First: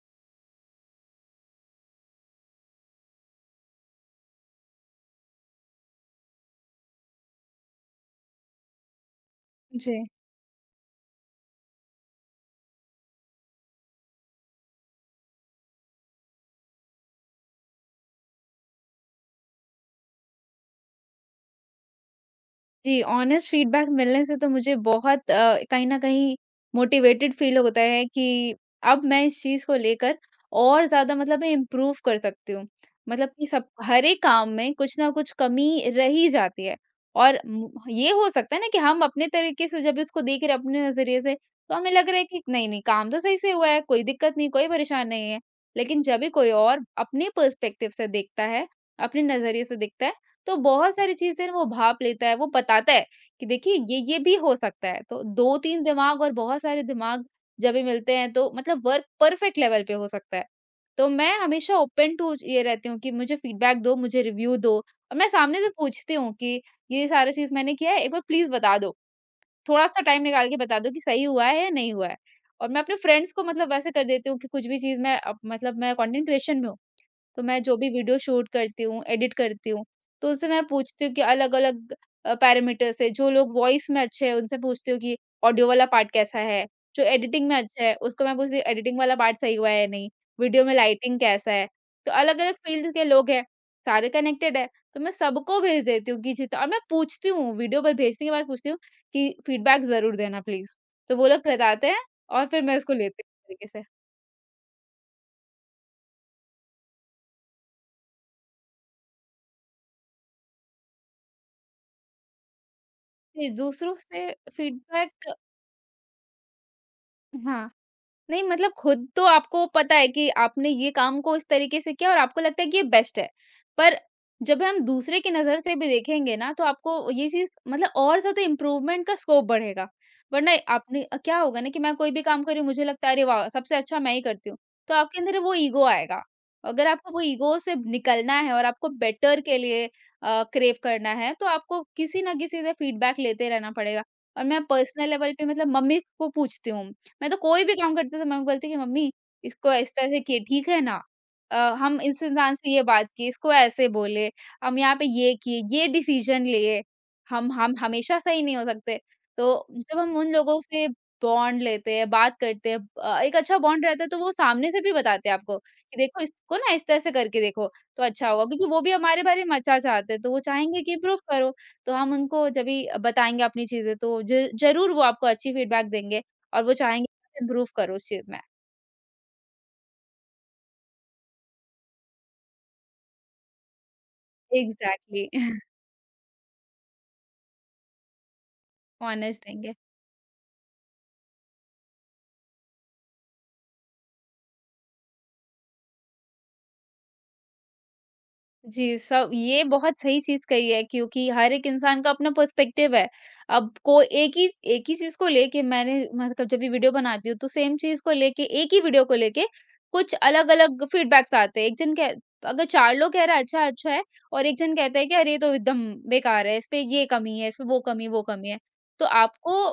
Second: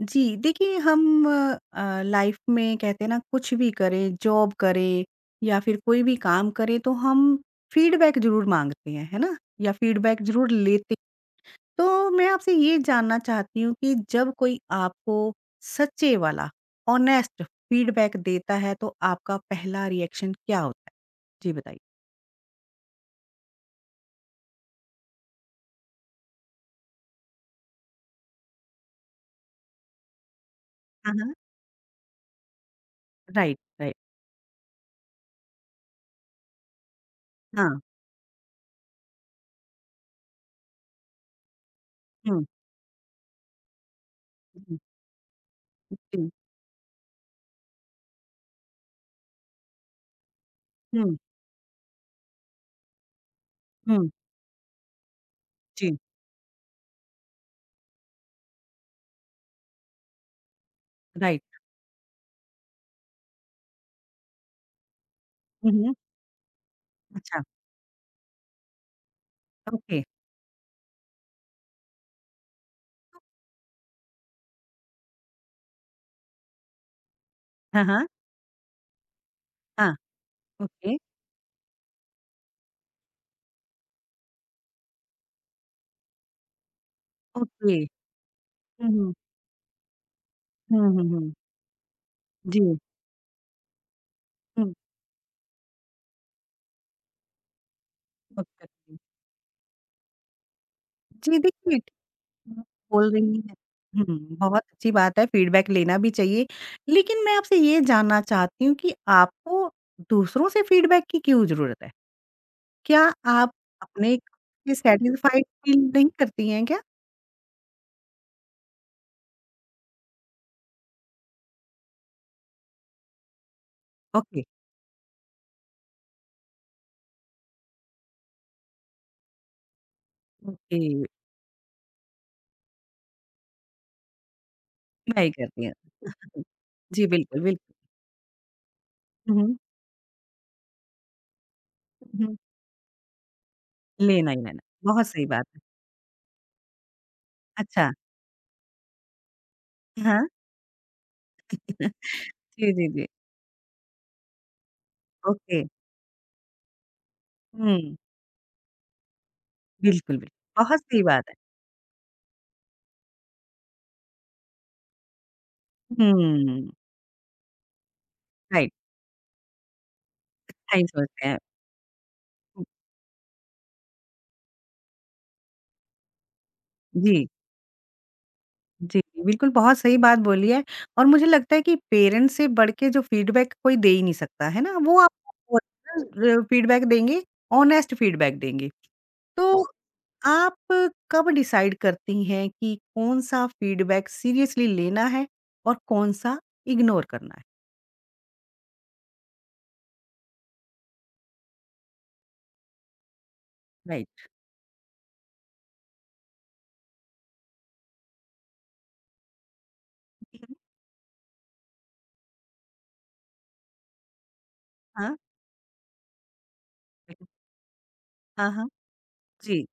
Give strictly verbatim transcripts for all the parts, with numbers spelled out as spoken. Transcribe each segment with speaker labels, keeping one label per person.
Speaker 1: जी, देखिए हम अ, लाइफ में कहते हैं ना कुछ भी करें, जॉब करें या फिर कोई भी काम करें तो हम फीडबैक ज़रूर माँगते हैं, है ना? या
Speaker 2: जी।
Speaker 1: फीडबैक ज़रूर लेते हैं। तो मैं आपसे ये जानना चाहती हूँ कि जब कोई आपको सच्चे वाला, ऑनेस्ट फीडबैक देता है तो आपका पहला रिएक्शन क्या होता है? जी बताइए।
Speaker 2: जी, ऑनेस्ट फीडबैक मिलने से तो मुझे बहुत अ, कहीं न कहीं मोटिवेटेड फ़ील होता है कि अब मैं इस चीज़ को लेकर और
Speaker 1: हाँ,
Speaker 2: ज़्यादा
Speaker 1: हाँ।
Speaker 2: मतलब मैं इम्प्रूव कर सकती हूँ। मतलब कि
Speaker 1: राइट,
Speaker 2: सब
Speaker 1: राइट।
Speaker 2: हर एक काम में कुछ न कुछ कमी रह ही जाती है। और
Speaker 1: हाँ।
Speaker 2: उम, ये हो सकता है ना कि हम अपने तरीके से जब इसको देख रहे हैं अपने नज़रिए से, तो हमें लग रहा है कि
Speaker 1: हुँ,
Speaker 2: नहीं, नहीं, काम तो सही से हुआ है, कोई दिक्कत नहीं, कोई
Speaker 1: हुँ,
Speaker 2: परेशान नहीं है। लेकिन जब भी
Speaker 1: जी।
Speaker 2: कोई और अपने पर्सपेक्टिव से देखता है, अपने नज़रिए से देखता है, तो बहुत सारी
Speaker 1: हुँ,
Speaker 2: चीज़ें वो भाँप लेता है, वो बताता है कि देखिए ये,
Speaker 1: हुँ,
Speaker 2: ये भी हो सकता है। तो दो तीन
Speaker 1: जी,
Speaker 2: दिमाग और बहुत सारे दिमाग जब भी मिलते हैं तो मतलब वर्क परफेक्ट लेवल पे हो सकता है। तो मैं
Speaker 1: राइट।
Speaker 2: हमेशा ओपन टू ये रहती हूँ कि मुझे फीडबैक दो, मुझे रिव्यू दो, और मैं सामने से
Speaker 1: हुँ, हुँ।
Speaker 2: पूछती हूँ कि ये सारी
Speaker 1: अच्छा,
Speaker 2: चीज़ मैंने किया है, एक बार प्लीज़ बता दो।
Speaker 1: ओके।
Speaker 2: थोड़ा-सा टाइम निकाल के बता दो कि सही हुआ है या नहीं हुआ है। और मैं अपने फ्रेंड्स को मतलब वैसे कर देती हूँ कि कुछ भी चीज़ मैं अप मतलब मैं कंटेंट क्रिएशन में हूँ। तो मैं जो
Speaker 1: हाँ,
Speaker 2: भी
Speaker 1: हाँ।
Speaker 2: वीडियो शूट करती हूँ, एडिट करती हूँ,
Speaker 1: हाँ।
Speaker 2: तो उनसे मैं
Speaker 1: ओके,
Speaker 2: पूछती हूँ कि अलग-अलग अ, पैरामीटर्स है, जो लोग वॉइस में अच्छे हैं, उनसे पूछती हूँ कि ऑडियो वाला पार्ट कैसा है? जो एडिटिंग में
Speaker 1: ओके।
Speaker 2: अच्छा है, उसको मैं पूछती हूँ
Speaker 1: हुँ,
Speaker 2: एडिटिंग
Speaker 1: हुँ।
Speaker 2: वाला पार्ट सही हुआ है या नहीं? वीडियो में
Speaker 1: हुँ, हुँ,
Speaker 2: लाइटिंग
Speaker 1: हुँ।
Speaker 2: कैसा है? तो अलग-अलग
Speaker 1: जी।
Speaker 2: फ़ील्ड के लोग हैं, सारे कनेक्टेड है,
Speaker 1: हुँ,
Speaker 2: तो मैं सबको भेज देती हूँ कि जितना, और मैं पूछती हूँ, वीडियो पे भेजने के बाद
Speaker 1: ओके,
Speaker 2: पूछती हूँ
Speaker 1: ओके।
Speaker 2: कि फीडबैक ज़रूर देना प्लीज़। तो वो
Speaker 1: जी,
Speaker 2: लोग
Speaker 1: देखिए ठीक
Speaker 2: बताते हैं और
Speaker 1: है,
Speaker 2: फिर मैं उसको
Speaker 1: बोल
Speaker 2: लेती
Speaker 1: रही हैं।
Speaker 2: हूँ इस तरीके से।
Speaker 1: हुँ, बहुत अच्छी बात है, फ़ीडबैक लेना भी चाहिए। लेकिन मैं आपसे ये जानना चाहती हूँ कि आपको दूसरों से फ़ीडबैक की क्यों ज़रूरत है? क्या
Speaker 2: जी,
Speaker 1: आप
Speaker 2: दूसरों
Speaker 1: अपने
Speaker 2: से
Speaker 1: से
Speaker 2: फीडबैक।
Speaker 1: सैटिस्फाइड फ़ील नहीं करती हैं क्या?
Speaker 2: हाँ। नहीं, मतलब खुद तो आपको पता है कि आपने ये काम को इस तरीके से किया और आपको लगता है कि ये बेस्ट है। पर
Speaker 1: ओके,
Speaker 2: जब हम दूसरे की नज़र से भी देखेंगे ना, तो आपको ये चीज़ मतलब और ज़्यादा इम्प्रूवमेंट का स्कोप बढ़ेगा। वरना
Speaker 1: ओके,
Speaker 2: आपने अ, क्या होगा ना कि मैं कोई भी काम कर रही हूँ, मुझे लगता है अरे वाह! सबसे अच्छा मैं ही करती हूँ। तो आपके
Speaker 1: नहीं
Speaker 2: अंदर वो
Speaker 1: करती हैं।
Speaker 2: ईगो आएगा।
Speaker 1: हुँ।
Speaker 2: अगर
Speaker 1: जी,
Speaker 2: आपको वो
Speaker 1: बिल्कुल,
Speaker 2: ईगो से
Speaker 1: बिल्कुल।
Speaker 2: निकलना है और आपको
Speaker 1: हुँ,
Speaker 2: बेटर
Speaker 1: हुँ।
Speaker 2: के लिए अ, क्रेव करना है, तो आपको किसी
Speaker 1: हुँ,
Speaker 2: ना
Speaker 1: हुँ।
Speaker 2: किसी से फीडबैक लेते रहना पड़ेगा।
Speaker 1: लेना ही
Speaker 2: और
Speaker 1: लेना।
Speaker 2: मैं
Speaker 1: बहुत
Speaker 2: पर्सनल
Speaker 1: सही
Speaker 2: लेवल पे
Speaker 1: बात है।
Speaker 2: मतलब मम्मी को पूछती हूँ। मैं तो कोई भी
Speaker 1: अच्छा,
Speaker 2: काम करते थे मम्मी बोलती कि मम्मी, इसको इस तरह
Speaker 1: हाँ।
Speaker 2: से किए ठीक है ना, अ, हम इस इंसान से
Speaker 1: जी,
Speaker 2: ये
Speaker 1: जी, जी।
Speaker 2: बात की, इसको ऐसे बोले, हम यहाँ पे ये
Speaker 1: ओके।
Speaker 2: किए, ये डिसीजन लिए। हम हम
Speaker 1: हुँ,
Speaker 2: हमेशा सही नहीं हो सकते। तो जब
Speaker 1: बिल्कुल,
Speaker 2: हम उन लोगों
Speaker 1: बिल्कुल। बहुत
Speaker 2: से
Speaker 1: सही बात है।
Speaker 2: बॉन्ड लेते हैं, बात करते हैं, अ, एक अच्छा बॉन्ड रहता है, तो वो सामने से भी बताते हैं आपको कि देखो इसको
Speaker 1: हुँ,
Speaker 2: ना इस तरह से करके देखो तो अच्छा होगा, क्योंकि
Speaker 1: राइट,
Speaker 2: वो भी हमारे बारे में अच्छा चाहते हैं तो वो
Speaker 1: अच्छा
Speaker 2: चाहेंगे
Speaker 1: ही
Speaker 2: कि इम्प्रूव
Speaker 1: सोचते हैं।
Speaker 2: करो। तो हम उनको
Speaker 1: हुँ,
Speaker 2: जब भी बताएंगे अपनी चीजें तो ज- जरूर वो आपको अच्छी फीडबैक देंगे और वो चाहेंगे
Speaker 1: जी,
Speaker 2: इम्प्रूव करो उस चीज़ में।
Speaker 1: जी, बिल्कुल बहुत सही बात बोली है। और मुझे लगता है कि पेरेंट्स से बढ़ के जो फीडबैक कोई दे ही नहीं सकता, है ना? वो
Speaker 2: एग्ज़ैक्टली।
Speaker 1: आपको ओरिजिनल अ, फीडबैक देंगे, ऑनेस्ट फीडबैक देंगे।
Speaker 2: ऑनेस्ट
Speaker 1: तो
Speaker 2: थिंग।
Speaker 1: आप कब डिसाइड करती हैं कि कौन-सा फीडबैक सीरियसली लेना है और कौन-सा इग्नोर करना है?
Speaker 2: जी, सब ये बहुत सही चीज़ कही है, क्योंकि हर एक इंसान का अपना पर्सपेक्टिव है। अब को
Speaker 1: राइट।
Speaker 2: एक ही एक ही चीज़ को लेके मैंने मतलब जब भी वीडियो बनाती हूँ, तो सेम चीज़ को लेके एक ही वीडियो को लेके कुछ अलग-अलग फीडबैक्स आते हैं। एक जन कह, अगर चार लोग कह रहा है अच्छा, अच्छा है और एक जन कहता है कि
Speaker 1: हाँ,
Speaker 2: अरे ये तो एकदम बेकार है, इस पे ये कमी है, इसमें वो कमी, वो कमी
Speaker 1: हाँ,
Speaker 2: है।
Speaker 1: हाँ।
Speaker 2: तो आपको
Speaker 1: जी,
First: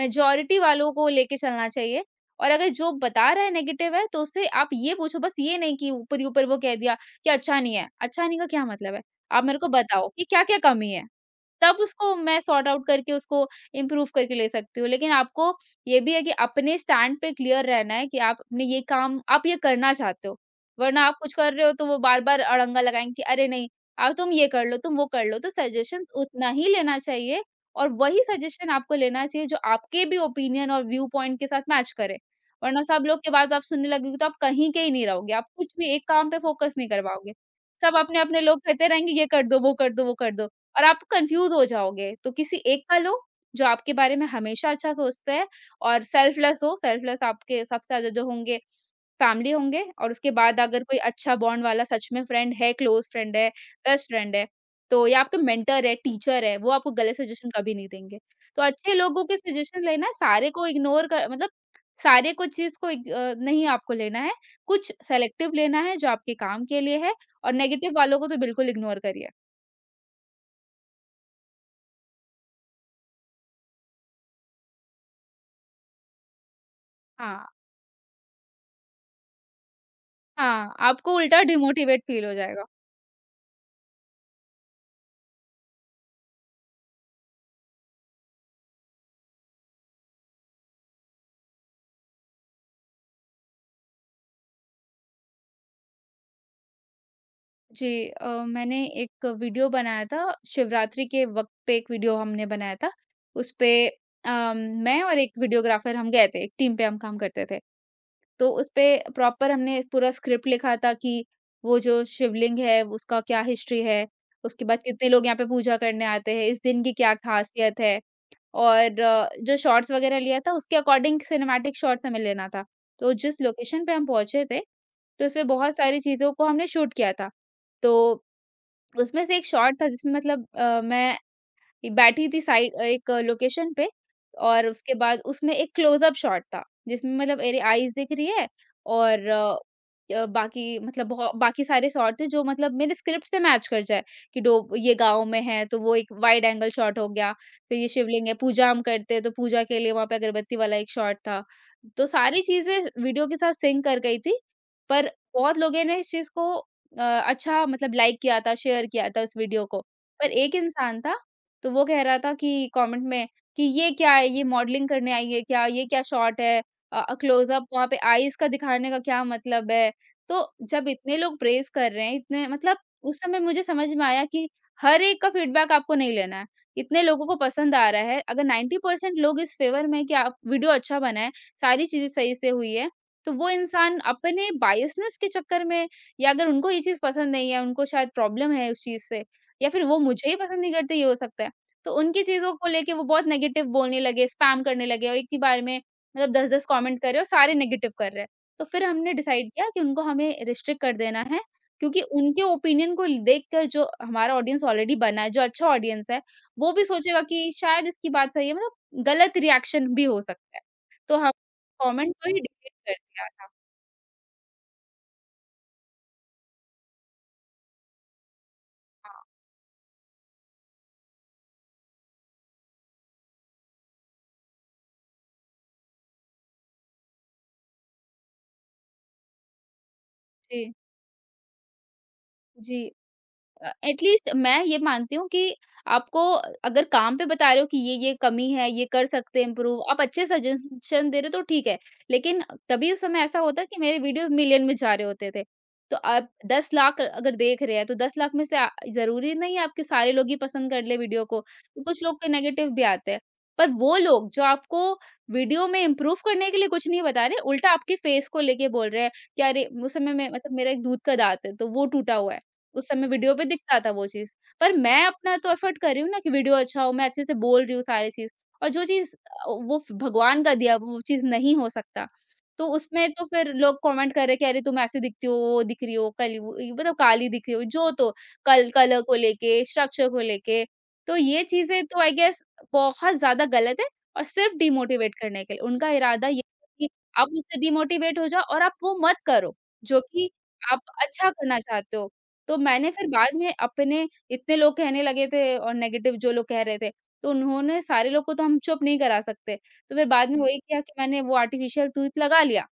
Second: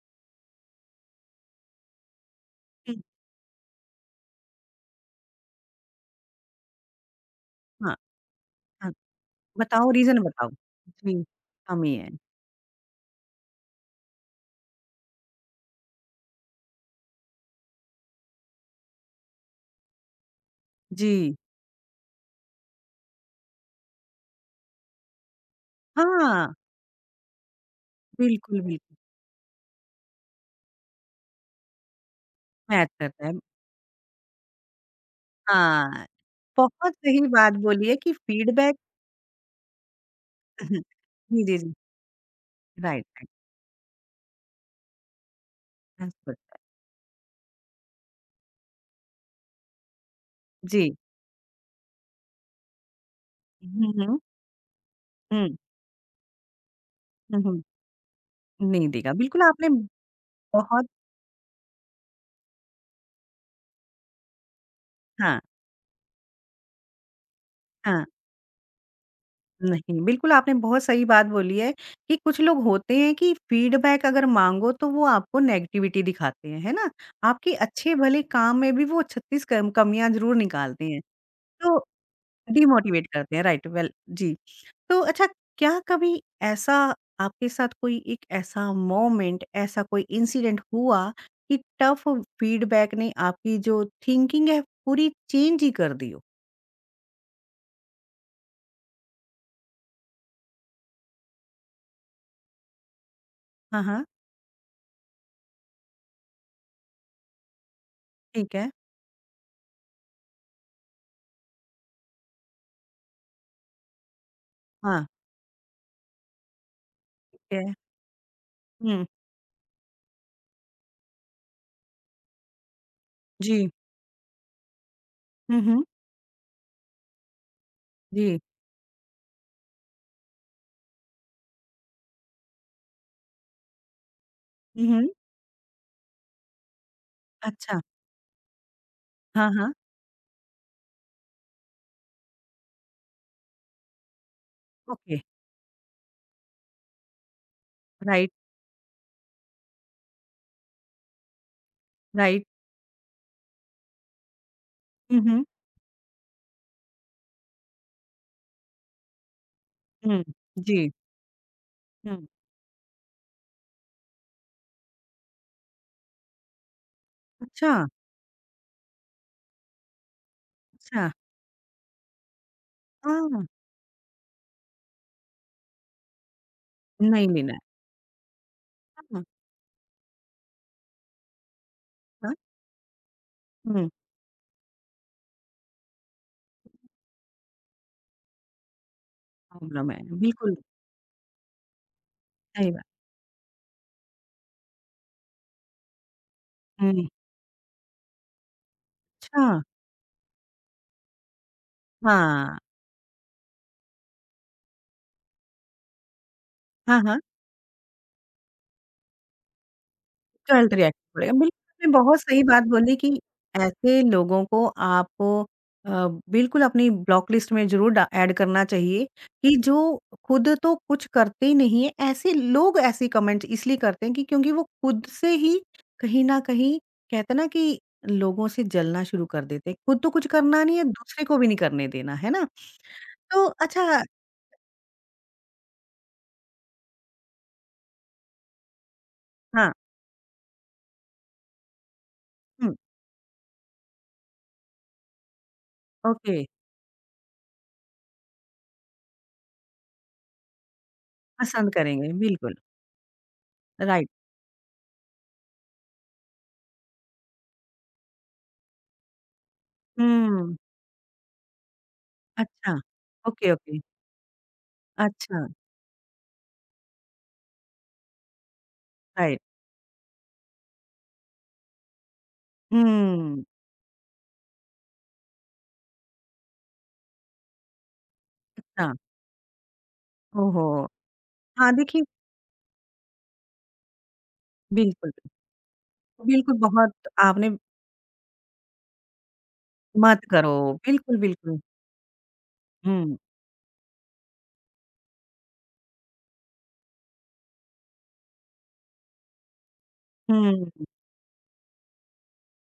Speaker 2: मेजॉरिटी वालों को लेके चलना चाहिए, और अगर जो
Speaker 1: हुँ,
Speaker 2: बता रहा है नेगेटिव है, तो उससे आप ये पूछो, बस ये नहीं कि ऊपर ही ऊपर वो कह दिया कि अच्छा नहीं है,
Speaker 1: हाँ,
Speaker 2: अच्छा नहीं का क्या
Speaker 1: हाँ।
Speaker 2: मतलब है? आप मेरे को
Speaker 1: बताओ
Speaker 2: बताओ
Speaker 1: रीज़न
Speaker 2: कि
Speaker 1: बताओ?
Speaker 2: क्या-क्या कमी है?
Speaker 1: जी,
Speaker 2: तब
Speaker 1: कमी है।
Speaker 2: उसको मैं सॉर्ट आउट करके उसको इम्प्रूव करके ले सकती हूँ। लेकिन आपको ये भी है कि अपने स्टैंड पे क्लियर रहना है कि आप अपने ये काम आप ये करना चाहते हो। वरना आप कुछ
Speaker 1: जी,
Speaker 2: कर रहे हो तो वो बार-बार अड़ंगा लगाएँगे कि अरे नहीं, अब तुम ये कर लो, तुम वो कर लो। तो सजेशंस उतना
Speaker 1: हाँ,
Speaker 2: ही लेना चाहिए, और वही
Speaker 1: बिल्कुल,
Speaker 2: सजेशन आपको
Speaker 1: बिल्कुल
Speaker 2: लेना चाहिए जो आपके भी ओपिनियन और व्यू पॉइंट के साथ मैच करे। वरना
Speaker 1: मैच
Speaker 2: सब लोग
Speaker 1: करता
Speaker 2: की
Speaker 1: है।
Speaker 2: बात आप सुनने लगोगे तो आप कहीं के ही नहीं रहोगे। आप कुछ भी
Speaker 1: हाँ,
Speaker 2: एक काम पे फोकस नहीं
Speaker 1: बहुत
Speaker 2: कर
Speaker 1: सही
Speaker 2: पाओगे।
Speaker 1: बात बोली है
Speaker 2: सब
Speaker 1: कि
Speaker 2: अपने-अपने लोग
Speaker 1: फीडबैक
Speaker 2: कहते रहेंगे ये कर दो, वो कर दो, वो कर दो। और आप
Speaker 1: जी,
Speaker 2: कन्फ्यूज़
Speaker 1: जी,
Speaker 2: हो
Speaker 1: जी,
Speaker 2: जाओगे। तो किसी एक का
Speaker 1: राइट,
Speaker 2: लो,
Speaker 1: राइट,
Speaker 2: जो आपके बारे में हमेशा अच्छा सोचता है और
Speaker 1: महसूस होता
Speaker 2: सेल्फलेस
Speaker 1: है।
Speaker 2: हो। सेल्फलेस आपके सबसे ज़्यादा जो होंगे फैमिली होंगे, और उसके बाद अगर
Speaker 1: जी,
Speaker 2: कोई अच्छा बॉन्ड वाला सच में फ्रेंड है, क्लोज़ फ्रेंड है,
Speaker 1: हुँ,
Speaker 2: बेस्ट
Speaker 1: हुँ,
Speaker 2: फ्रेंड है, तो, या आपके
Speaker 1: हुँ,
Speaker 2: मेंटर है, टीचर है, वो आपको गलत
Speaker 1: हुँ,
Speaker 2: सजेशन
Speaker 1: हुँ,
Speaker 2: कभी नहीं देंगे। तो
Speaker 1: नहीं
Speaker 2: अच्छे
Speaker 1: देगा,
Speaker 2: लोगों के
Speaker 1: बिल्कुल आपने
Speaker 2: सजेशन लेना है, सारे को
Speaker 1: बहुत
Speaker 2: इग्नोर कर मतलब सारे को चीज़ को इग अ, नहीं आपको लेना है, कुछ
Speaker 1: हाँ,
Speaker 2: सेलेक्टिव लेना है जो आपके काम के लिए है, और नेगेटिव
Speaker 1: हाँ,
Speaker 2: वालों को तो बिल्कुल इग्नोर करिए।
Speaker 1: नहीं, बिल्कुल आपने बहुत सही बात बोली है कि कुछ लोग होते हैं कि फीडबैक अगर माँगो तो वो आपको नेगेटिविटी दिखाते हैं, है ना?
Speaker 2: हाँ।
Speaker 1: आपके अच्छे भले काम में भी वो छत्तीस कम कमियाँ ज़रूर
Speaker 2: हाँ,
Speaker 1: निकालते हैं।
Speaker 2: आपको उल्टा
Speaker 1: तो
Speaker 2: डिमोटिवेट फ़ील हो जाएगा।
Speaker 1: डिमोटिवेट करते हैं, राइट वेल जी। तो अच्छा क्या कभी ऐसा आपके साथ कोई एक ऐसा मोमेंट, ऐसा कोई इंसिडेंट हुआ कि टफ फीडबैक ने आपकी जो थिंकिंग है पूरी चेंज ही कर दी हो?
Speaker 2: जी, अ, मैंने एक वीडियो बनाया था, शिवरात्रि के वक़्त पे एक वीडियो हमने बनाया था। उसपे
Speaker 1: हाँ, हाँ,
Speaker 2: अ, मैं और एक वीडियोग्राफ़र हम गए थे, एक टीम पे हम काम करते थे। तो
Speaker 1: ठीक है।
Speaker 2: उसपे प्रॉपर हमने पूरा स्क्रिप्ट लिखा था कि वो जो शिवलिंग है उसका क्या हिस्ट्री है, उसके बाद
Speaker 1: हाँ,
Speaker 2: कितने लोग यहाँ पे पूजा करने आते हैं, इस दिन की क्या
Speaker 1: ठीक है।
Speaker 2: खासियत है। और
Speaker 1: हुँ,
Speaker 2: अ, जो शॉट्स वगैरह लिया था उसके अकॉर्डिंग सिनेमैटिक शॉट्स हमें लेना था। तो जिस
Speaker 1: जी।
Speaker 2: लोकेशन पे हम पहुँचे थे, तो उसमें
Speaker 1: हुँ,
Speaker 2: बहुत
Speaker 1: हुँ,
Speaker 2: सारी चीज़ों को हमने शूट किया था। तो
Speaker 1: जी।
Speaker 2: उसमें से एक शॉट था जिसमें मतलब अ, मैं बैठी थी साइड एक लोकेशन पे, और
Speaker 1: हुँ,
Speaker 2: उसके
Speaker 1: हुँ,
Speaker 2: बाद उसमें एक क्लोज़अप शॉट था, जिसमें मतलब मेरी
Speaker 1: अच्छा।
Speaker 2: आईज़ दिख रही है, और
Speaker 1: हाँ,
Speaker 2: अ,
Speaker 1: हाँ,
Speaker 2: अ, बाकी मतलब बहु बाकी सारे शॉट थे जो मतलब मेरे स्क्रिप्ट से मैच कर जाए, कि डो ये
Speaker 1: ओके।
Speaker 2: गाँव में है तो वो एक वाइड एंगल शॉट हो गया, फिर ये शिवलिंग
Speaker 1: राइट,
Speaker 2: है, पूजा हम करते हैं तो पूजा के लिए वहाँ पे अगरबत्ती वाला एक शॉट था। तो सारी
Speaker 1: राइट।
Speaker 2: चीज़ें वीडियो के साथ सिंक कर गई थी, पर
Speaker 1: हुँ, हुँ,
Speaker 2: बहुत लोगों ने इस चीज़ को अ, अच्छा मतलब लाइक किया था, शेयर किया था उस वीडियो को।
Speaker 1: हुँ,
Speaker 2: पर एक
Speaker 1: जी।
Speaker 2: इंसान था, तो वो कह रहा
Speaker 1: हुँ,
Speaker 2: था कि कमेंट में कि ये क्या है? ये मॉडलिंग करने आई है क्या? ये क्या शॉट है? अ अ, क्लोज़अप
Speaker 1: अच्छा,
Speaker 2: वहाँ पे आईज़ का दिखाने का क्या मतलब है? तो जब
Speaker 1: अच्छा।
Speaker 2: इतने लोग प्रेज़ कर रहे हैं, इतने मतलब, उस समय
Speaker 1: हाँ,
Speaker 2: मुझे समझ में आया कि हर एक का फीडबैक आपको नहीं लेना है। इतने लोगों
Speaker 1: नहीं
Speaker 2: को
Speaker 1: लेना है।
Speaker 2: पसंद आ रहा है, अगर नाइन्टी परसेंट
Speaker 1: हाँ,
Speaker 2: लोग इस फ़ेवर में हैं कि आप वीडियो अच्छा बना है, सारी चीज़ें
Speaker 1: हाँ,
Speaker 2: सही से हुई है, तो वो
Speaker 1: हुँ,
Speaker 2: इंसान अपने बायसनेस के चक्कर में, या अगर उनको ये चीज़ पसंद नहीं है, उनको शायद प्रॉब्लम है उस चीज़ से, या फिर
Speaker 1: प्रॉब्लम है,
Speaker 2: वो मुझे ही
Speaker 1: बिल्कुल।
Speaker 2: पसंद नहीं करते, ये हो सकता है। तो उनकी चीज़ों को
Speaker 1: सही बात।
Speaker 2: लेके वो बहुत नेगेटिव बोलने लगे, स्पैम करने लगे, और एक ही बार में मतलब दस दस कमेंट
Speaker 1: हुँ,
Speaker 2: कर रहे हैं और सारे नेगेटिव कर रहे हैं। तो फिर हमने
Speaker 1: अच्छा,
Speaker 2: डिसाइड किया कि उनको हमें रिस्ट्रिक्ट कर देना है, क्योंकि उनके
Speaker 1: हाँ।
Speaker 2: ओपिनियन को देखकर जो हमारा ऑडियंस ऑलरेडी बना है, जो अच्छा ऑडियंस है, वो भी
Speaker 1: हाँ, हाँ,
Speaker 2: सोचेगा कि शायद इसकी बात सही है मतलब गलत रिएक्शन भी हो सकता है।
Speaker 1: तुरंत रिएक्ट
Speaker 2: तो हम
Speaker 1: पड़ेगा। बिल्कुल, आपने
Speaker 2: कमेंट
Speaker 1: बहुत
Speaker 2: को ही
Speaker 1: सही बात
Speaker 2: डिलीट कर
Speaker 1: बोली कि
Speaker 2: दिया था।
Speaker 1: ऐसे लोगों को आपको अ, बिल्कुल अपनी ब्लॉक लिस्ट में ज़रूर डा ऐड करना चाहिए
Speaker 2: हाँ,
Speaker 1: कि जो खुद तो कुछ करते ही नहीं है, ऐसे लोग ऐसे कमेंट्स इसलिए करते हैं कि क्योंकि वो खुद से ही कहीं न कहीं कहते हैं ना कि लोगों से जलना शुरू कर देते हैं। खुद तो कुछ करना
Speaker 2: जी,
Speaker 1: नहीं है, दूसरे को भी नहीं करने देना, है ना?
Speaker 2: जी।
Speaker 1: तो अच्छा
Speaker 2: एटलीस्ट मैं ये मानती हूँ कि आपको अगर काम पे बता रहे हो कि ये ये कमी है, ये कर सकते हैं
Speaker 1: हाँ,
Speaker 2: इम्प्रूव, आप अच्छे सजेशन दे रहे हो तो ठीक है, लेकिन
Speaker 1: हुँ,
Speaker 2: तभी उस समय ऐसा होता कि मेरे वीडियोस मिलियन में जा रहे होते थे। तो आप
Speaker 1: ओके,
Speaker 2: दस लाख अगर देख रहे हैं, तो दस लाख में से आ- जरूरी नहीं है आपके सारे लोग ही पसंद कर ले वीडियो को।
Speaker 1: पसंद
Speaker 2: तो कुछ
Speaker 1: करेंगे,
Speaker 2: लोग के
Speaker 1: बिल्कुल,
Speaker 2: नेगेटिव भी आते हैं, पर वो
Speaker 1: राइट।
Speaker 2: लोग जो आपको वीडियो में इम्प्रूव करने के लिए कुछ नहीं बता रहे, उल्टा आपके फेस को लेके बोल रहे हैं कि अरे उस समय में मतलब
Speaker 1: हम्म,
Speaker 2: मेरा एक दूध का दांत है तो वो टूटा हुआ है,
Speaker 1: अच्छा.
Speaker 2: उस समय वीडियो पे
Speaker 1: ओके,
Speaker 2: दिखता
Speaker 1: ओके.
Speaker 2: था वो चीज़। पर मैं अपना
Speaker 1: अच्छा,
Speaker 2: तो एफर्ट कर रही हूँ ना कि वीडियो अच्छा हो, मैं अच्छे से बोल रही हूँ सारी चीज़, और जो चीज़
Speaker 1: राइट.
Speaker 2: अ, वो फ भगवान का दिया वो चीज़ नहीं हो सकता। तो उसमें तो
Speaker 1: हम्म,
Speaker 2: फिर लोग कमेंट कर रहे कि अरे तुम ऐसी दिखती हो, वो दिख रही हो, कली वो ये मतलब काली दिख रही हो, जो तो कल
Speaker 1: अच्छा.
Speaker 2: कलर को लेके, स्ट्रक्चर को लेके।
Speaker 1: ओहो!
Speaker 2: तो ये
Speaker 1: हाँ,
Speaker 2: चीज़ें तो
Speaker 1: देखिए
Speaker 2: आई गेस बहुत ज़्यादा गलत है और सिर्फ़
Speaker 1: बिल्कुल,
Speaker 2: डिमोटिवेट करने के लिए। उनका इरादा ये
Speaker 1: बिल्कुल
Speaker 2: है कि
Speaker 1: बहुत
Speaker 2: आप
Speaker 1: आपने
Speaker 2: उससे डिमोटिवेट हो जाओ और आप वो मत करो, जो
Speaker 1: मत
Speaker 2: कि
Speaker 1: करो,
Speaker 2: आप
Speaker 1: बिल्कुल,
Speaker 2: अच्छा करना
Speaker 1: बिल्कुल.
Speaker 2: चाहते हो। तो मैंने फिर
Speaker 1: हुँ,
Speaker 2: बाद में अपने इतने लोग कहने लगे थे और नेगेटिव जो लोग कह रहे थे, तो उन्होंने सारे लोग को तो हम चुप नहीं करा सकते। तो फिर बाद में वही
Speaker 1: हुँ,
Speaker 2: किया कि मैंने वो आर्टिफ़िशियल टूथ लगा लिया,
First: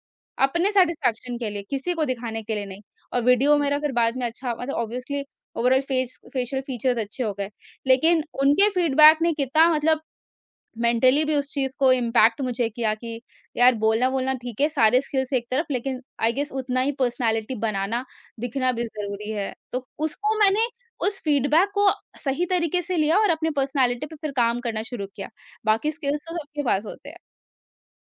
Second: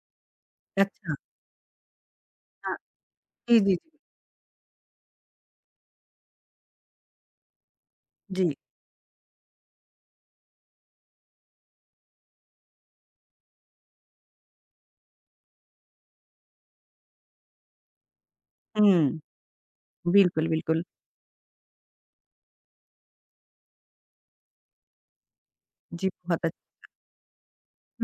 Speaker 2: अपने
Speaker 1: अच्छा.
Speaker 2: सैटिस्फैक्शन के लिए, किसी को दिखाने के लिए
Speaker 1: हाँ,
Speaker 2: नहीं। और वीडियो
Speaker 1: जी, जी,
Speaker 2: मेरा फिर
Speaker 1: जी.
Speaker 2: बाद में अच्छा मतलब obviously overall face facial features अच्छे हो गए। लेकिन
Speaker 1: जी,
Speaker 2: उनके फीडबैक ने कितना मतलब मेंटली भी उस चीज़ को इम्पैक्ट मुझे किया कि यार बोलना बोलना ठीक है सारे स्किल्स एक तरफ लेकिन आई गेस उतना ही पर्सनालिटी बनाना दिखना भी
Speaker 1: हुँ,
Speaker 2: जरूरी है तो उसको
Speaker 1: बिल्कुल,
Speaker 2: मैंने
Speaker 1: बिल्कुल.
Speaker 2: उस फीडबैक को सही तरीके से लिया और अपने पर्सनालिटी पे फिर काम करना शुरू किया बाकी
Speaker 1: जी,
Speaker 2: स्किल्स तो
Speaker 1: बहुत
Speaker 2: सबके पास होते हैं।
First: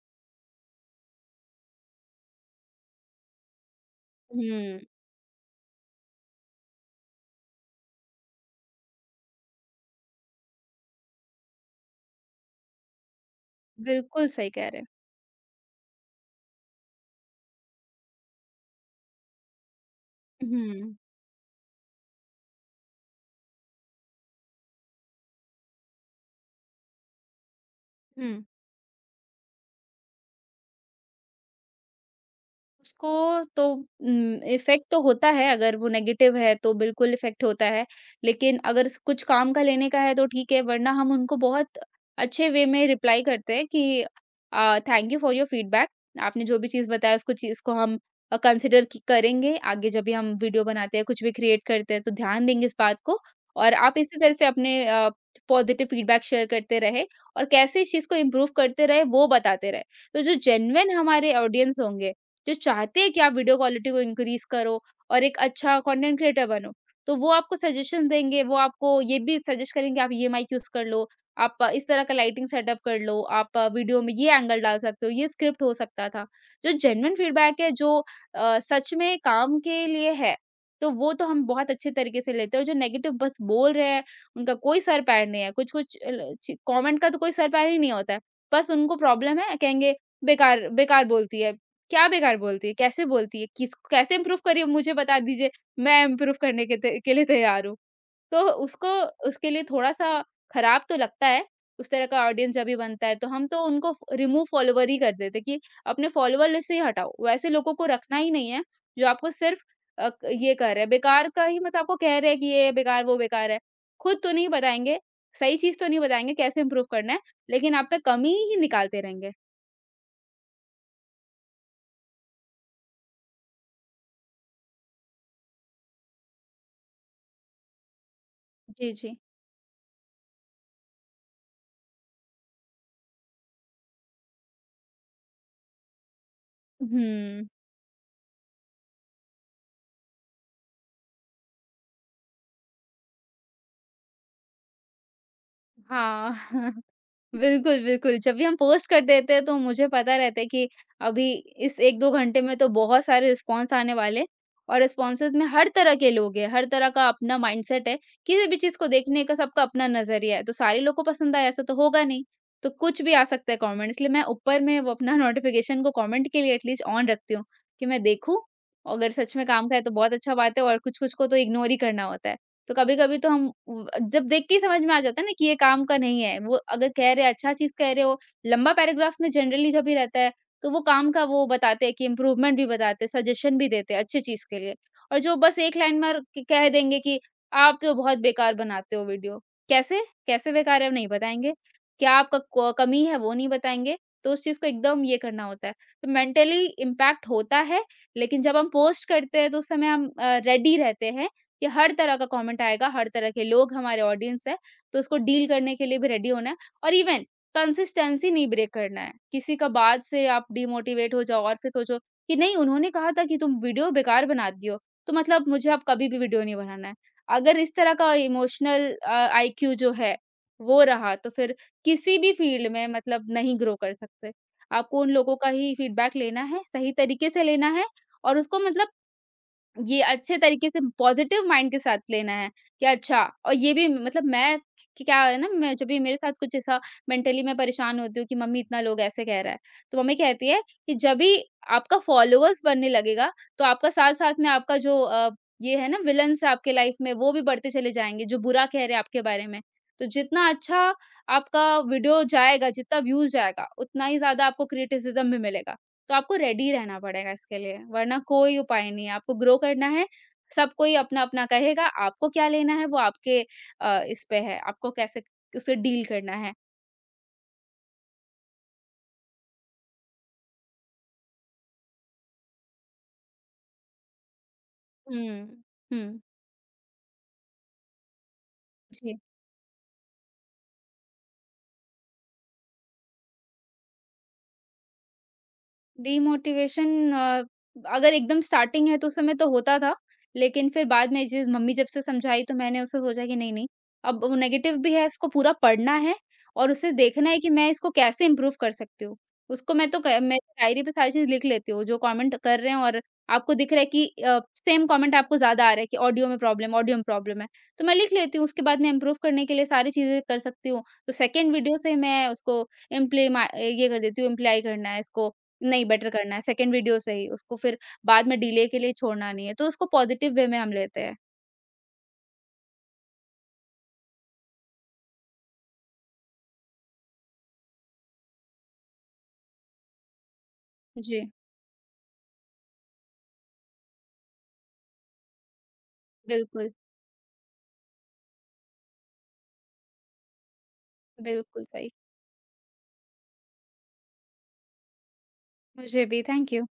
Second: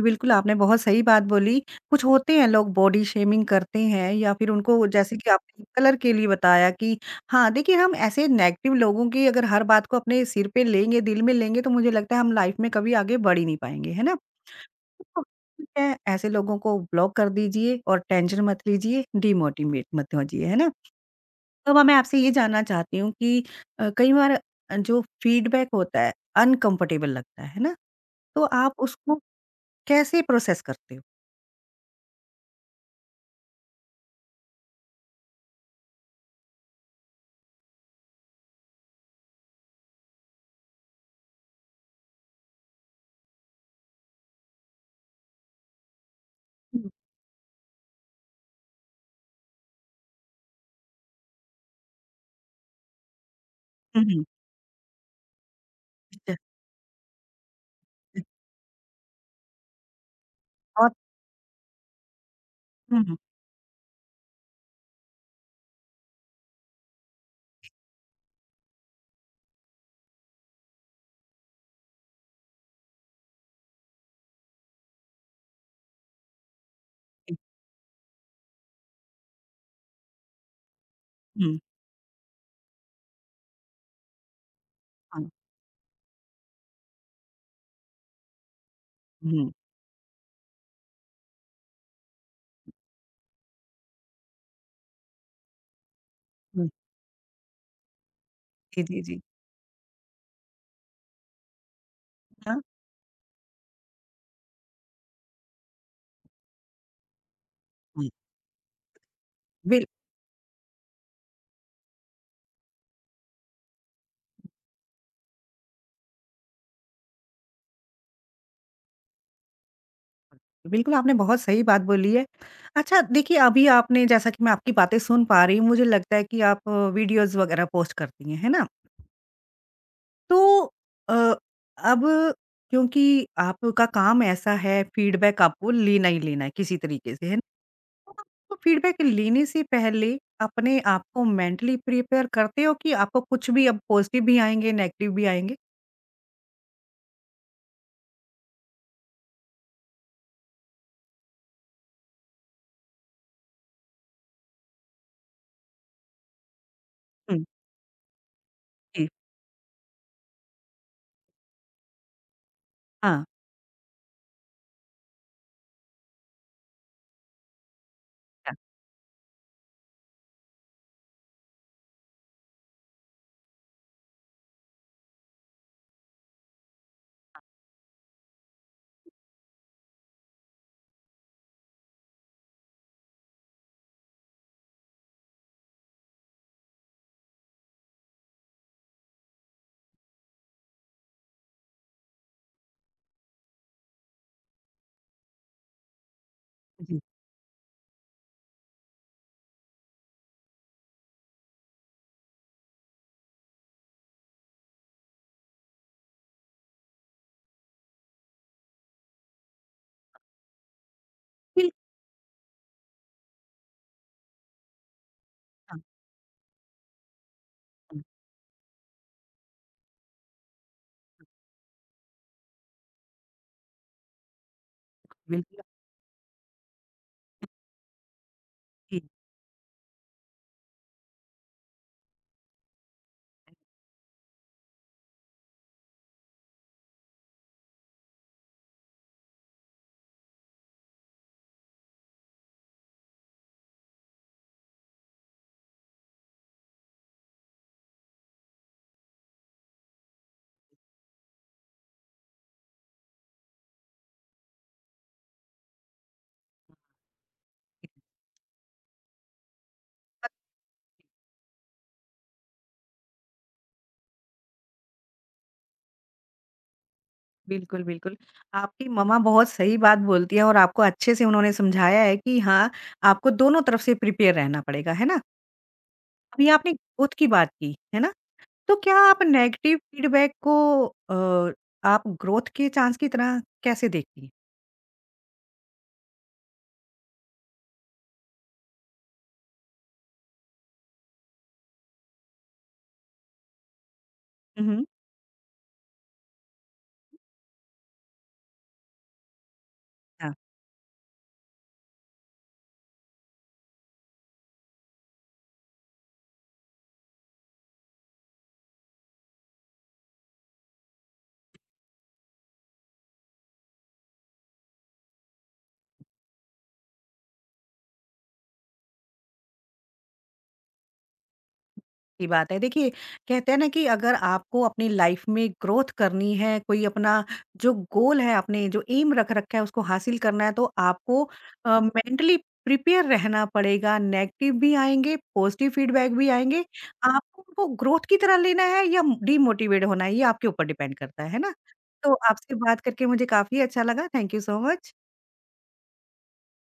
Speaker 1: बिल्कुल, आपने बहुत सही बात बोली। कुछ होते हैं लोग बॉडी शेमिंग करते हैं या फिर
Speaker 2: हम्म,
Speaker 1: उनको जैसे कि आपने कलर के लिए बताया कि हाँ, देखिए हम ऐसे नेगेटिव लोगों की अगर हर बात को अपने सिर पे लेंगे, दिल में लेंगे तो मुझे लगता है हम लाइफ़ में कभी आगे बढ़ ही नहीं पाएँगे, है ना?
Speaker 2: बिल्कुल सही कह रहे हैं।
Speaker 1: तो ठीक है, ऐसे लोगों को ब्लॉक कर दीजिए और टेंशन मत लीजिए, डिमोटिवेट मत होजिए, है ना?
Speaker 2: हम्म
Speaker 1: तो अब मैं आपसे ये जानना चाहती हूँ कि अ, कई बार अ, जो फीडबैक होता है अनकम्फर्टेबल लगता है, है ना? तो
Speaker 2: हम्म
Speaker 1: आप उसको कैसे प्रोसेस करते
Speaker 2: उसको तो उम, इफ़ेक्ट तो होता है, अगर वो नेगेटिव है तो बिल्कुल इफ़ेक्ट होता है। लेकिन अगर स कुछ काम का लेने का है तो ठीक है, वरना हम उनको बहुत अच्छे वे में रिप्लाई करते हैं कि अ, thank you for your feedback. आपने जो भी
Speaker 1: हो?
Speaker 2: चीज़ बताया उसको चीज़ को हम अ, कंसीडर क करेंगे। आगे जब भी हम वीडियो बनाते हैं, कुछ भी क्रिएट करते हैं तो ध्यान देंगे इस बात को और आप
Speaker 1: हुँ,
Speaker 2: इसी
Speaker 1: हुँ।
Speaker 2: तरह से अपने अ, पॉज़िटिव फीडबैक
Speaker 1: अच्छा,
Speaker 2: शेयर करते रहे और कैसे इस चीज़ को
Speaker 1: अच्छा
Speaker 2: इम्प्रूव करते रहे, वो बताते रहे। तो जो
Speaker 1: और
Speaker 2: जेन्युइन हमारे ऑडियंस होंगे जो
Speaker 1: हुँ,
Speaker 2: चाहते हैं
Speaker 1: हुँ,
Speaker 2: कि आप वीडियो क्वालिटी को इंक्रीज़ करो और एक अच्छा कंटेंट क्रिएटर बनो। तो वो आपको सजेशंस देंगे, वो आपको ये भी सजेस्ट करेंगे आप ये माइक यूज़ कर लो, आप इस तरह का लाइटिंग सेटअप कर लो, आप वीडियो में ये एंगल डाल सकते हो, ये स्क्रिप्ट हो सकता था। जो जेन्युइन
Speaker 1: जी,
Speaker 2: फीडबैक है जो अ, सच में काम के लिए है, तो वो तो हम
Speaker 1: हुँ,
Speaker 2: बहुत अच्छे तरीके से लेते हैं और जो नेगेटिव बस बोल रहे हैं, उनका कोई सर पैर
Speaker 1: हाँ,
Speaker 2: नहीं है। कुछ-कुछ अल ची कमेंट का तो कोई सर पैर ही नहीं होता है। बस उनको प्रॉब्लम
Speaker 1: हुँ,
Speaker 2: है, कहेंगे बेकार बेकार बोलती है। क्या बेकार बोलती है? कैसे बोलती है? किस कैसे इम्प्रूव करी मुझे बता दीजिए, मैं इम्प्रूव करने
Speaker 1: हुँ,
Speaker 2: के त के लिए तैयार हूँ। तो
Speaker 1: जी,
Speaker 2: उसको
Speaker 1: जी, जी।
Speaker 2: उसके लिए थोड़ा-सा खराब तो लगता है, उस तरह का ऑडियंस
Speaker 1: हाँ,
Speaker 2: जब भी बनता है, तो हम तो उनको फ रिमूव फॉलोवर ही कर देते कि अपने फॉलोवर लिस्ट से ही हटाओ। वैसे लोगों को
Speaker 1: हुँ,
Speaker 2: रखना ही नहीं है, जो आपको सिर्फ़
Speaker 1: बिल्कुल,
Speaker 2: अ, क ये कह रहे हैं, बेकार का ही मतलब आपको कह रहे हैं कि ये बेकार, वो बेकार है। खुद तो नहीं बताएँगे, सही चीज़ तो नहीं बताएँगे, कैसे इम्प्रूव करना है, लेकिन आप पे कमी ही निकालते रहेंगे।
Speaker 1: बिल्कुल आपने बहुत सही बात बोली है। अच्छा देखिए अभी आपने जैसा कि मैं आपकी बातें सुन पा रही हूँ, मुझे लगता है कि आप वीडियोज़ वगैरह पोस्ट करती हैं, है ना?
Speaker 2: जी, जी।
Speaker 1: तो अ, अब क्योंकि आपका काम ऐसा है फीडबैक आपको लेना ही लेना है किसी तरीके से, है ना?
Speaker 2: हुँ।
Speaker 1: तो फीडबैक लेने से पहले अपने आप को मेंटली प्रिपेयर करते हो कि आपको कुछ भी अब पॉजिटिव भी आएँगे, नेगेटिव भी आएँगे?
Speaker 2: हाँ बिल्कुल, बिल्कुल। जब भी हम पोस्ट कर देते हैं तो मुझे पता रहता है कि अभी इस एक दो घंटे में तो बहुत सारे रिस्पॉन्स आने वाले हैं और रिस्पॉन्सेज़ में हर तरह के लोग हैं, हर तरह का अपना
Speaker 1: हुँ,
Speaker 2: माइंडसेट है। किसी भी चीज़ को
Speaker 1: जी,
Speaker 2: देखने का सबका अपना नज़रिया है, तो सारे लोग को पसंद आए ऐसा तो होगा नहीं। तो कुछ भी आ
Speaker 1: हाँ,
Speaker 2: सकता है कमेंट इसलिए मैं ऊपर में वो अपना नोटिफ़िकेशन को कमेंट के लिए एटलीस्ट ऑन रखती हूँ कि मैं देखूँ,
Speaker 1: हाँ,
Speaker 2: अगर सच में काम का है तो बहुत अच्छा बात है और कुछ-कुछ को तो इग्नोर ही करना होता है। तो कभी-कभी तो हम उ जब देख के ही समझ में आ जाता है ना कि ये काम का नहीं है। वो अगर कह रहे हैं अच्छा चीज़ कह रहे हो, लंबा पैराग्राफ में जनरली जब भी रहता है, तो वो काम का वो बताते हैं कि इम्प्रूवमेंट भी बताते हैं, सजेशन भी देते हैं अच्छी चीज़ के लिए। और जो बस एक लाइन में क कह देंगे कि आप तो बहुत बेकार बनाते हो वीडियो। कैसे? कैसे बेकार है? नहीं बताएँगे। क्या आपका क कमी है? वो नहीं बताएँगे। तो उस चीज़ को एकदम ये करना होता है। तो मेंटली
Speaker 1: जी,
Speaker 2: इम्पैक्ट होता है, लेकिन जब हम पोस्ट करते हैं तो उस समय हम अ, रेडी रहते हैं कि हर तरह का कमेंट आएगा, हर तरह के लोग हमारे ऑडियंस है, तो उसको डील करने के लिए भी रेडी होना है और इवन कंसिस्टेंसी नहीं ब्रेक करना है। किसी का बात से आप डिमोटिवेट हो जाओ और
Speaker 1: बिल
Speaker 2: फिर सोचो कि नहीं उन्होंने कहा था कि तुम वीडियो बेकार बनाती हो, तो मतलब मुझे
Speaker 1: हाँ,
Speaker 2: अब कभी भी वीडियो नहीं बनाना है। अगर इस तरह
Speaker 1: हाँ,
Speaker 2: का इमोशनल अ, आईक्यू जो है वो रहा तो फिर किसी भी फील्ड में मतलब नहीं ग्रो कर सकते। आपको उन लोगों का
Speaker 1: बिल्कुल,
Speaker 2: ही फीडबैक लेना है, सही तरीके से लेना है और उसको मतलब
Speaker 1: जी,
Speaker 2: ये अच्छे तरीके से पॉज़िटिव माइंड के साथ लेना है कि अच्छा और ये भी मतलब मैं कि क्या है ना मैं जब भी मेरे साथ कुछ ऐसा मेंटली मैं परेशान होती हूँ कि मम्मी इतना लोग ऐसे कह रहा है। तो मम्मी कहती है कि जब भी आपका फॉलोवर्स बढ़ने लगेगा तो आपका साथ-साथ में आपका जो अ, ये है ना विलन्स आपके लाइफ में वो भी बढ़ते चले जाएँगे जो बुरा कह रहे हैं आपके बारे में। तो जितना अच्छा आपका वीडियो जाएगा, जितना व्यूज़ जाएगा, उतना ही ज़्यादा आपको क्रिटिसिज़्म भी मिलेगा। तो आपको रेडी रहना पड़ेगा इसके लिए, वरना कोई उपाय नहीं है। आपको ग्रो करना है, सब कोई अपना-अपना कहेगा, आपको क्या लेना है वो आपके अ, इस पे है, आपको कैसे उससे डील करना है।
Speaker 1: बिल्कुल, बिल्कुल। आपकी मम्मा बहुत सही बात बोलती है और आपको अच्छे से उन्होंने समझाया है कि हाँ, आपको दोनों तरफ से प्रिपेयर रहना पड़ेगा, है ना?
Speaker 2: हुँ। हुँ।
Speaker 1: अभी आपने ग्रोथ की बात की, है ना? तो क्या आप नेगेटिव फीडबैक को अ, आप ग्रोथ के चांस की तरह कैसे देखती हैं?
Speaker 2: डीमोटिवेशन अ, अगर एकदम स्टार्टिंग है तो उस समय तो होता था। लेकिन फिर बाद में जिस मम्मी जब से समझाई तो मैंने उससे सोचा कि नहीं, नहीं अब वो
Speaker 1: हुँ,
Speaker 2: नेगेटिव
Speaker 1: हुँ।
Speaker 2: भी है उसको पूरा पढ़ना है और उसे देखना है कि मैं इसको कैसे इम्प्रूव कर सकती हूँ। उसको मैं तो क
Speaker 1: हाँ।
Speaker 2: मैं डायरी पे सारी चीज़ लिख लेती हूँ, जो कमेंट कर रहे हैं और आपको दिख रहा है कि अ, सेम कमेंट आपको ज़्यादा आ रहा है कि ऑडियो में प्रॉब्लम ऑडियो में प्रॉब्लम है। तो मैं लिख लेती हूँ उसके बाद मैं इम्प्रूव करने के लिए सारी चीज़ें कर सकती हूँ। तो सेकंड वीडियो से मैं उसको इम्प्लीमा ये कर देती हूँ इम्प्लाई करना है इसको नहीं बेटर करना है सेकंड वीडियो से ही, उसको फिर बाद में डिले के लिए छोड़ना नहीं है, तो उसको पॉजिटिव वे में हम लेते हैं।
Speaker 1: की बात है। देखिए, कहते हैं ना कि अगर आपको अपनी लाइफ़ में ग्रोथ करनी है, कोई अपना जो गोल है, आपने जो एम रख रखा है, उसको हासिल करना है, तो
Speaker 2: जी,
Speaker 1: आपको अ, मेंटली प्रिपेयर रहना पड़ेगा। नेगेटिव भी आएँगे, पॉज़िटिव फीडबैक भी आएँगे।
Speaker 2: बिल्कुल,
Speaker 1: आपको उनको ग्रोथ की तरह लेना है या डिमोटिवेट होना है, ये आपके ऊपर डिपेंड करता है। है ना?
Speaker 2: बिल्कुल सही।
Speaker 1: तो आपसे बात करके मुझे काफ़ी अच्छा लगा। Thank you so much.
Speaker 2: मुझे भी थैंक यू।